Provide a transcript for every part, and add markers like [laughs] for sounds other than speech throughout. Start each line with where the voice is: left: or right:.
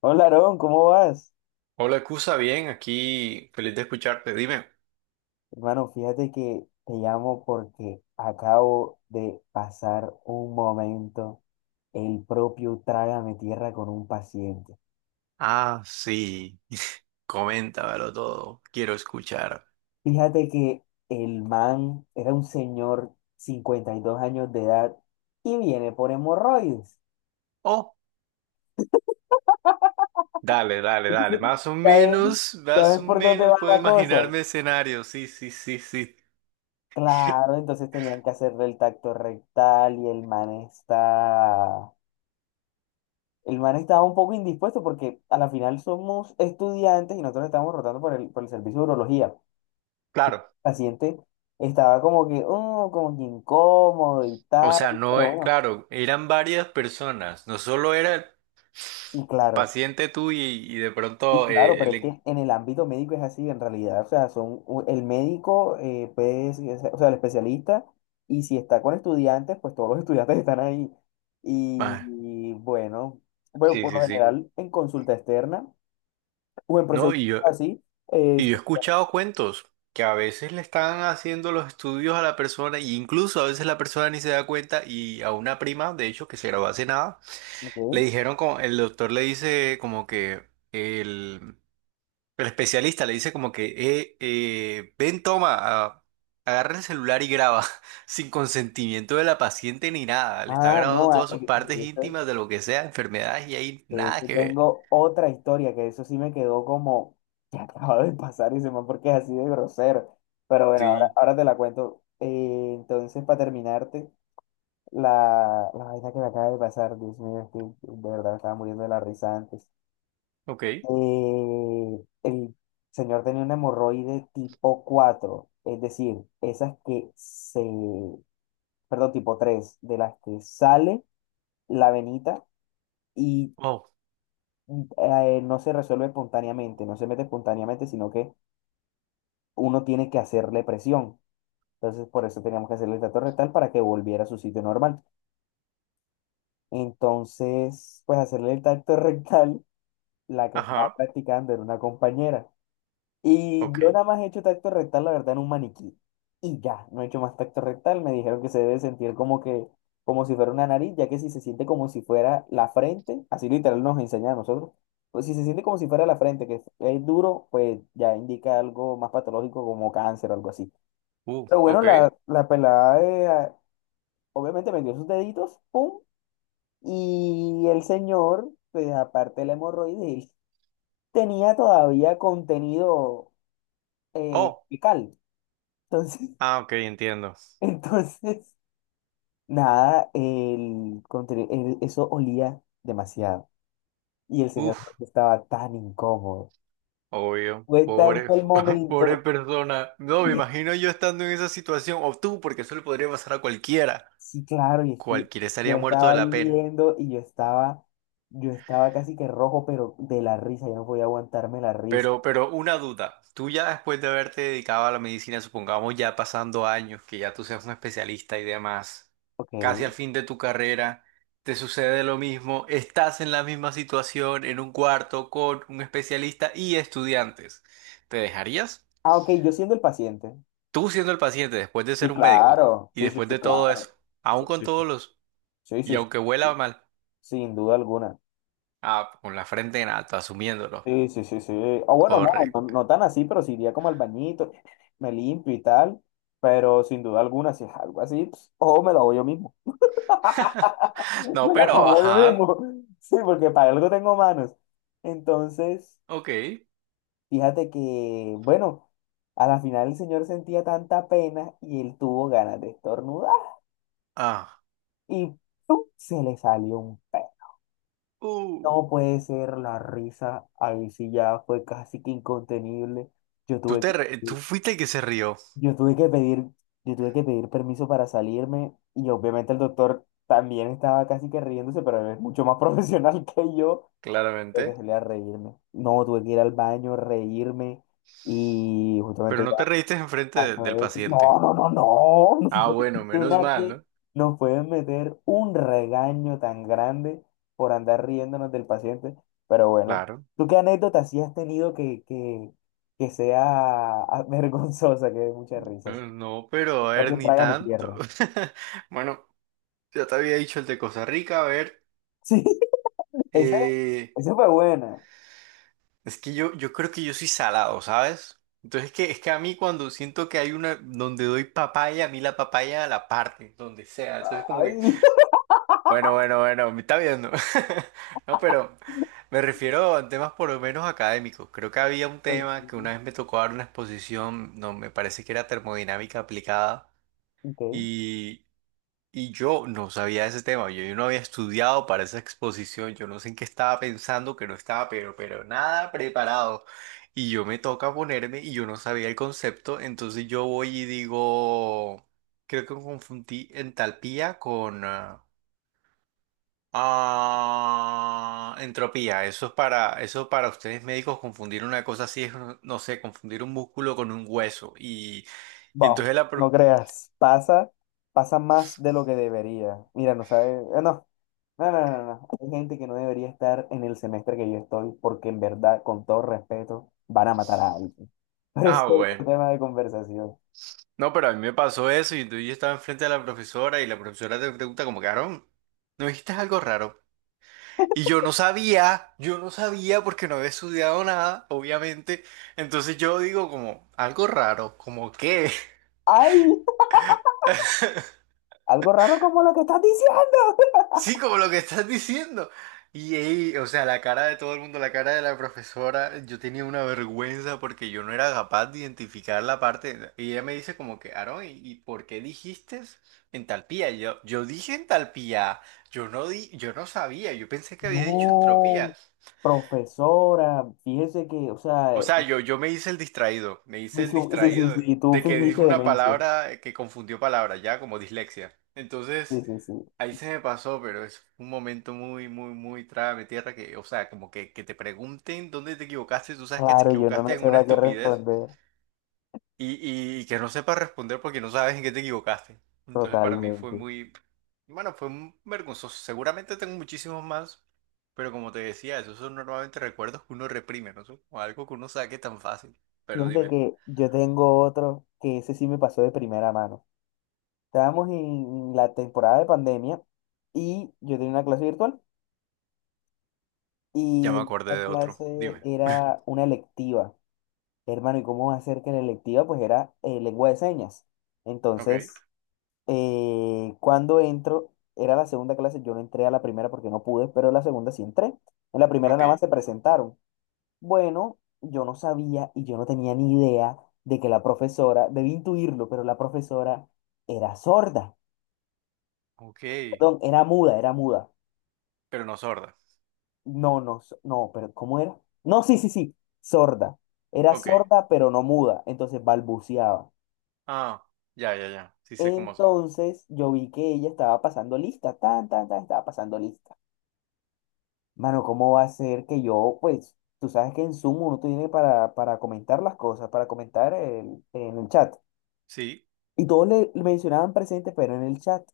left: Hola, Aarón, ¿cómo vas?
right: Hola, Cusa, bien, aquí feliz de escucharte. Dime.
left: Hermano, fíjate que te llamo porque acabo de pasar un momento, el propio Trágame Tierra con un paciente.
right: Ah, sí. [laughs] Coméntamelo todo. Quiero escuchar.
left: Fíjate que el man era un señor, 52 años de edad, y viene por hemorroides.
right: Oh, dale,
left: [laughs]
right: dale, dale.
left: Entonces, ¿ya ves? ¿Ya
right: Más o
left: ves por dónde
right: menos
left: va
right: puedo
left: la cosa?
right: imaginarme escenarios. Sí, sí, sí, sí.
left: Claro,
right: [laughs]
left: entonces tenían que hacerle el tacto rectal El man estaba un poco indispuesto porque a la final somos estudiantes y nosotros estábamos rotando por el servicio de urología. El
right: Claro.
left: paciente estaba como que, "Oh", como que incómodo y
right: O
left: tal,
right: sea, no,
left: pero bueno,
right: claro, eran varias personas. No solo era el
left: sí, claro,
right: paciente tú y de
left: sí,
right: pronto
left: claro, pero es
right: el...
left: que en el ámbito médico es así en realidad, o sea, el médico, pues, o sea, el especialista, y si está con estudiantes, pues todos los [laughs] estudiantes están ahí. Y,
right: Ah,
left: y bueno, bueno,
right: sí,
left: por lo
right: sí, sí.
left: general en consulta externa o en
right: No,
left: procedimientos así,
right: y
left: es...
right: yo he escuchado cuentos que a veces le están haciendo los estudios a la persona y incluso a veces la persona ni se da cuenta y a una prima, de hecho, que se graduó hace nada, le dijeron como, el doctor le dice como que el, el especialista le dice como que, ven, toma, agarra el celular y graba [laughs] sin consentimiento de la paciente ni nada, le está
left: Ah,
right: grabando
left: no,
right: todas sus partes
left: de eso,
right: íntimas de lo que sea, enfermedades y ahí
left: de
right: nada
left: eso
right: que ver.
left: tengo otra historia, que eso sí me quedó como que [laughs] acaba de pasar y se me porque es así de grosero. Pero bueno, ahora,
right: Sí,
left: ahora te la cuento. Entonces, para terminarte, la vaina que me acaba de pasar, Dios mío, es que de verdad me estaba muriendo de la risa antes.
right: ok.
left: El señor tenía un hemorroide tipo 4, es decir, esas que se, perdón, tipo 3, de las que sale la venita. Y
right: Oh,
left: no se resuelve espontáneamente, no se mete espontáneamente, sino que uno tiene que hacerle presión. Entonces, por eso teníamos que hacerle el tacto rectal para que volviera a su sitio normal. Entonces, pues hacerle el tacto [laughs] rectal, la que estaba
right: ajá,
left: practicando era una compañera. Y yo
right: ok.
left: nada más he hecho tacto rectal, la verdad, en un maniquí. Y ya, no he hecho más tacto rectal. Me dijeron que se debe sentir como que, como si fuera una nariz, ya que si se siente como si fuera la frente, así literal nos enseña a nosotros, pues si se siente como si fuera la frente, que es duro, pues ya indica algo más patológico como cáncer o algo así. Pero bueno,
right: Ok.
left: la pelada, obviamente metió sus deditos, pum, y el señor, pues aparte de la hemorroide, él tenía todavía contenido
right: Oh,
left: fecal. Entonces, [laughs]
right: ah, ok, entiendo.
left: entonces, nada, eso olía demasiado. Y el señor
right: Uf,
left: Jorge estaba tan incómodo.
right: obvio.
left: Fue
right: Pobre,
left: tanto el
right: [laughs] pobre
left: momento.
right: persona. No, me
left: [laughs]
right: imagino yo estando en esa situación, o tú, porque eso le podría pasar a cualquiera.
left: Sí, claro, y es que
right: Cualquiera
left: yo
right: estaría muerto
left: estaba
right: de
left: ahí
right: la pena.
left: viendo y yo estaba casi que rojo, pero de la risa, yo no podía aguantarme la risa.
right: Pero una duda. Tú ya después de haberte dedicado a la medicina, supongamos ya pasando años, que ya tú seas un especialista y demás, casi
left: Ok.
right: al fin de tu carrera, te sucede lo mismo, estás en la misma situación, en un cuarto con un especialista y estudiantes. ¿Te dejarías?
left: Ah, ok, yo siendo el paciente.
right: Tú siendo el paciente, después de
left: Sí,
right: ser un médico,
left: claro.
right: y
left: Sí, sí,
right: después
left: sí,
right: de todo eso,
left: claro.
right: aún
left: Sí,
right: con
left: sí, sí.
right: todos los,
left: Sí,
right: y
left: sí, sí.
right: aunque huela mal,
left: Sin duda alguna.
right: ah, con la frente en alto, asumiéndolo.
left: Sí, sí, sí, sí. O bueno, no, no,
right: Correcto.
left: no tan así, pero sí iría como al bañito, [laughs] me limpio y tal. Pero sin duda alguna, si es algo así, pues, ojo, me lo hago yo mismo.
right: [laughs]
left: [laughs]
right: No,
left: Me la
right: pero,
left: como yo
right: ajá,
left: mismo. [laughs] Sí, porque para algo tengo manos. Entonces,
right: ok.
left: fíjate que, bueno, a la final el señor sentía tanta pena y él tuvo ganas de estornudar.
right: Ah,
left: Y ¡pum!, se le salió un pez.
right: uh.
left: No puede ser la risa. Ahí sí ya fue casi que incontenible. Yo tuve que...
right: Tú fuiste el que se rió,
left: Yo tuve que pedir, yo tuve que pedir permiso para salirme y obviamente el doctor también estaba casi que riéndose, pero él es mucho más [laughs] profesional que yo, tuve que
right: claramente,
left: salir a reírme. No, tuve que ir al baño, reírme y
right: pero
left: justamente
right: no
left: ya
right: te reíste enfrente
left: pasó
right: del
left: eso.
right: paciente.
left: No, no, no, no, [laughs] no
right: Ah,
left: puede
right: bueno,
left: ser
right: menos
left: una
right: mal,
left: que
right: ¿no?
left: nos pueden meter un regaño tan grande por andar riéndonos del paciente, pero bueno,
right: Claro.
left: ¿tú qué anécdota sí has tenido que sea [laughs] ah, vergonzosa, que dé mucha risa?
right: No, pero a ver,
left: Propio
right: ni
left: Trágame
right: tanto.
left: Tierra.
right: [laughs] Bueno, ya te había dicho el de Costa Rica, a ver.
left: Sí, [laughs] ese,
right: eh,
left: ese fue buena.
right: Es que yo creo que yo soy salado, ¿sabes? Entonces es que a mí cuando siento que hay una donde doy papaya, a mí la papaya la parte, donde sea. Entonces como que,
left: Ay,
right: bueno, bueno, bueno, me está viendo. [laughs] No, pero me refiero a temas por lo menos académicos. Creo que había un tema que una
left: [laughs]
right: vez me tocó dar una exposición, no, me parece que era termodinámica aplicada.
left: ok.
right: y y yo no sabía de ese tema, yo no había estudiado para esa exposición, yo no sé en qué estaba pensando, que no estaba, pero nada preparado. Y yo me toca ponerme y yo no sabía el concepto, entonces yo voy y digo, creo que confundí entalpía con entropía. Eso es para, eso para ustedes médicos confundir una cosa así es, no, no sé, confundir un músculo con un hueso. Y
left: Va,
right: entonces.
left: no creas. Pasa más de lo que debería. Mira, no sabe. No, no, no, no, no. Hay gente que no debería estar en el semestre que yo estoy porque en verdad, con todo respeto, van a matar a alguien. [laughs] Pero ese
right: Ah,
left: es otro
right: bueno.
left: tema de conversación.
right: No, pero a mí me pasó eso y entonces yo estaba enfrente de la profesora y la profesora te pregunta como, Carón, ¿no dijiste algo raro? Y yo no sabía porque no había estudiado nada, obviamente. Entonces yo digo como, algo raro, como qué.
left: ¡Ay!
right: [laughs]
left: Algo raro como lo que estás diciendo.
right: Sí, como lo que estás diciendo. Y ahí, o sea, la cara de todo el mundo, la cara de la profesora, yo tenía una vergüenza porque yo no era capaz de identificar la parte. Y ella me dice como que, Aarón, ¿y por qué dijiste entalpía? Y yo dije entalpía, yo no di, yo no sabía, yo pensé que había dicho
left: No,
right: entropía.
left: profesora, fíjese que, o sea,
right: O sea, yo me hice el distraído, me hice el
left: Sí, sí,
right: distraído
left: sí, tú
right: de que
left: fingiste
right: dijo una
left: demencia.
right: palabra que confundió palabras, ya como dislexia.
left: Sí,
right: Entonces,
left: sí, sí.
right: ahí se me pasó, pero es un momento muy, muy, muy trágame tierra que, o sea, como que te pregunten dónde te equivocaste, tú sabes que te
left: Claro, yo no,
right: equivocaste en
left: no
right: una
left: a qué
right: estupidez
left: responder.
right: y que no sepas responder porque no sabes en qué te equivocaste. Entonces para mí fue
left: Totalmente.
right: muy, bueno, fue un vergonzoso. Seguramente tengo muchísimos más, pero como te decía, esos son normalmente recuerdos que uno reprime, ¿no? Son como algo que uno saque tan fácil. Pero
left: Fíjate
right: dime,
left: que yo tengo otro que ese sí me pasó de primera mano. Estábamos en la temporada de pandemia y yo tenía una clase virtual
right: ya me
left: y
right: acordé
left: esta
right: de otro.
left: clase
right: Dime.
left: era una electiva. Hermano, ¿y cómo va a ser que en la electiva? Pues era lengua de señas.
right: Ok,
left: Entonces, cuando entro, era la segunda clase, yo no entré a la primera porque no pude, pero en la segunda sí entré. En la primera
right: ok,
left: nada más se presentaron. Bueno, yo no sabía y yo no tenía ni idea de que la profesora, debí intuirlo, pero la profesora era sorda.
right: ok,
left: Perdón, era muda.
right: pero no sorda.
left: No, no, no, pero ¿cómo era? No, sí, sí, sí, sorda. Era
right: Ok.
left: sorda, pero no muda, entonces balbuceaba.
right: Ah, ya, ya, ya. Sí sé cómo son.
left: Entonces yo vi que ella estaba pasando lista, tan, tan, tan, estaba pasando lista. Mano, ¿cómo va a ser que yo, pues, tú sabes que en Zoom uno tiene para comentar las cosas, para comentar en el chat?
right: Sí,
left: Y todos le mencionaban presente, pero en el chat.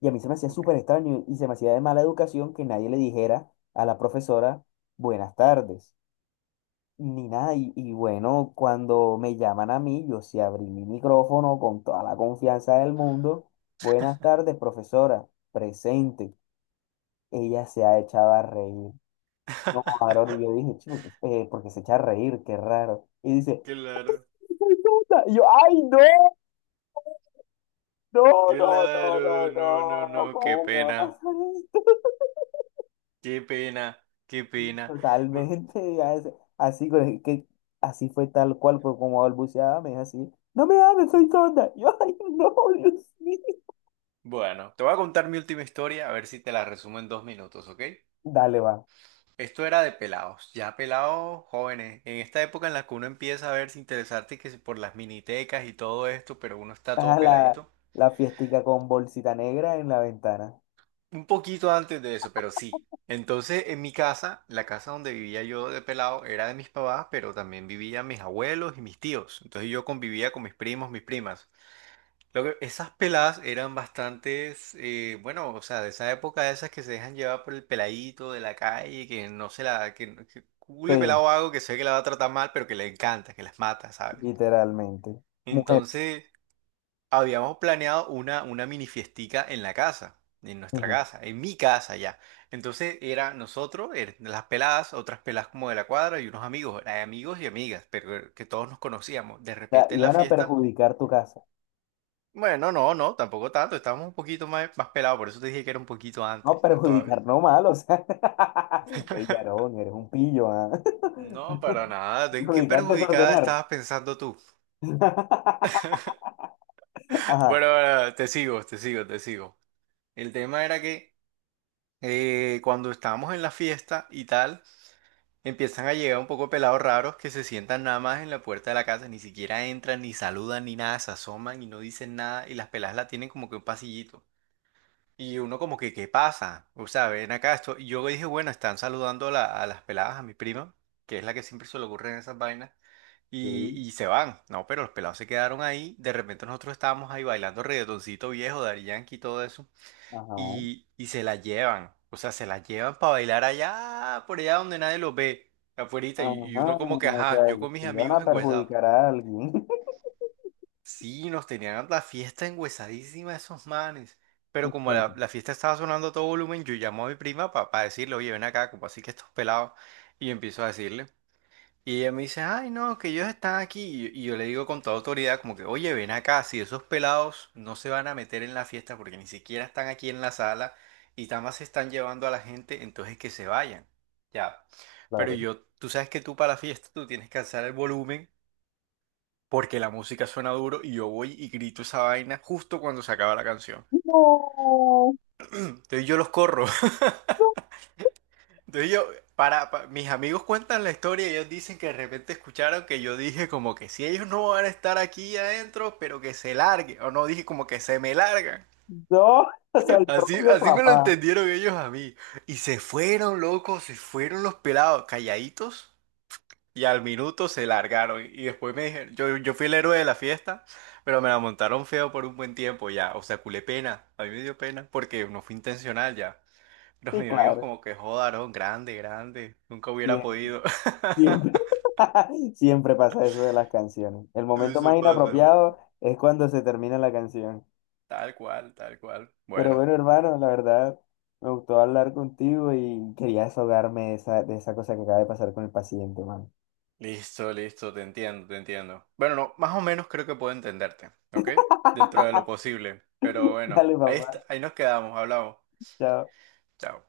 left: Y a mí se me hacía
right: ok.
left: súper extraño y se me hacía de mala educación que nadie le dijera a la profesora buenas tardes, ni nada. Y bueno, cuando me llaman a mí, yo sí abrí mi micrófono con toda la confianza del mundo. Buenas tardes, profesora, presente. Ella se ha echado a reír. No, varón,
right: [laughs]
left: y yo dije, "Chu, porque se echa a reír, qué raro". Y dice,
right: Claro,
left: "Ay, puta". Y yo, ay, no, no, no, no,
right: claro,
left: no,
right: no, no,
left: no,
right: no, qué
left: ¿cómo me va a
right: pena.
left: pasar esto?
right: Qué pena, qué
left: [laughs]
right: pena. Bu-
left: Totalmente, así, así fue tal cual, por como balbuceaba, me dijo así, no me hables, soy tonta. [laughs] Yo, ay, no, Dios mío.
right: Bueno, te voy a contar mi última historia, a ver si te la resumo en 2 minutos, ¿ok?
left: Dale, va,
right: Esto era de pelados, ya pelados jóvenes. En esta época en la que uno empieza a verse interesarte que si por las minitecas y todo esto, pero uno está
left: a
right: todo
left: la,
right: peladito.
left: la fiestica con bolsita negra en la ventana.
right: Un poquito antes de eso, pero sí. Entonces, en mi casa, la casa donde vivía yo de pelado era de mis papás, pero también vivían mis abuelos y mis tíos. Entonces yo convivía con mis primos, mis primas. Lo que- esas peladas eran bastantes, bueno, o sea, de esa época, de esas que se dejan llevar por el peladito de la calle, que no se la, que, no- que cule
left: Sí,
right: pelado hago que sé que la va a tratar mal, pero que le encanta, que las mata, ¿sabes?
left: literalmente. Mujeres.
right: Entonces, habíamos planeado una mini fiestica en la casa, en nuestra
left: Ujú. O
right: casa, en mi casa ya. Entonces, era nosotros, las peladas, otras peladas como de la cuadra y unos amigos, amigos y amigas, pero que todos nos conocíamos. De
left: sea,
right: repente en la
left: iban a
right: fiesta.
left: perjudicar tu casa.
right: Bueno, no, no, tampoco tanto. Estábamos un poquito más, más pelados, por eso te dije que era un poquito
left: No,
right: antes, ya todavía.
left: perjudicar no mal, o sea. [laughs] Ey,
right: [laughs]
left: Yarón, eres un pillo, ah.
right: No, para
left: [laughs]
right: nada. ¿En qué
left: Perjudicar,
right: perjudicada
left: desordenar.
right: estabas pensando tú?
left: [laughs] Ajá.
right: Bueno, bueno, te sigo, te sigo, te sigo. El tema era que cuando estábamos en la fiesta y tal, empiezan a llegar un poco pelados raros que se sientan nada más en la puerta de la casa, ni siquiera entran, ni saludan, ni nada, se asoman y no dicen nada, y las peladas la tienen como que un pasillito. Y uno como que, ¿qué pasa? O sea, ven acá esto. Y yo dije, bueno, están saludando a, a las peladas, a mi prima, que es la que siempre se le ocurren esas vainas, y,
left: Sí,
right: y se van. No, pero los pelados se quedaron ahí. De repente nosotros estábamos ahí bailando reggaetoncito viejo, Daddy Yankee y todo eso.
left: ajá.
right: Y se la llevan. O sea, se la llevan para bailar allá, por allá donde nadie los ve, afuerita.
left: Ajá.
right: Y uno como que,
left: O
right: ajá,
left: sea,
right: yo
left: que
right: con mis
left: si van
right: amigos
left: a
right: engüesados.
left: perjudicar a alguien. [laughs]
right: Sí, nos tenían la fiesta engüesadísima esos manes. Pero como la,
left: Entonces,
right: la fiesta estaba sonando a todo volumen, yo llamo a mi prima para decirle, oye, ven acá, como así que estos pelados. Y empiezo a decirle. Y ella me dice, ay, no, que ellos están aquí. Y yo le digo con toda autoridad, como que, oye, ven acá, si esos pelados no se van a meter en la fiesta porque ni siquiera están aquí en la sala y nada más se están llevando a la gente, entonces que se vayan. Ya. Pero
left: claro.
right: yo, tú sabes que tú para la fiesta tú tienes que alzar el volumen porque la música suena duro y yo voy y grito esa vaina justo cuando se acaba la canción.
left: No,
right: Entonces yo los corro. [laughs]
left: no,
right: Entonces yo, mis amigos cuentan la historia y ellos dicen que de repente escucharon que yo dije como que si ellos no van a estar aquí adentro, pero que se larguen. O no, dije como que se me largan.
left: no. [laughs] O sea, el
right: [laughs] Así,
left: propio
right: así me lo
left: papá.
right: entendieron ellos a mí. Y se fueron, locos, se fueron los pelados, calladitos. Y al minuto se largaron. Y después me dijeron, yo fui el héroe de la fiesta, pero me la montaron feo por un buen tiempo ya. O sea, culé pena. A mí me dio pena porque no fue intencional ya. Pero
left: Sí,
right: mis amigos
left: claro.
right: como que jodaron, grande, grande. Nunca hubiera
left: Siempre,
right: podido.
left: siempre. [laughs] Siempre pasa eso de las canciones. El
right: [laughs]
left: momento más
right: Eso pasa.
left: inapropiado es cuando se termina la canción.
right: Tal cual, tal cual.
left: Pero
right: Bueno,
left: bueno, hermano, la verdad, me gustó hablar contigo y quería desahogarme de esa, cosa que acaba de pasar con el paciente, hermano.
right: listo, listo, te entiendo, te entiendo. Bueno, no, más o menos creo que puedo entenderte, ¿ok? Dentro de lo posible. Pero
left: [laughs]
right: bueno,
left: Dale,
right: ahí, est-
left: papá.
right: ahí nos quedamos, hablamos.
left: Chao.
right: Chao.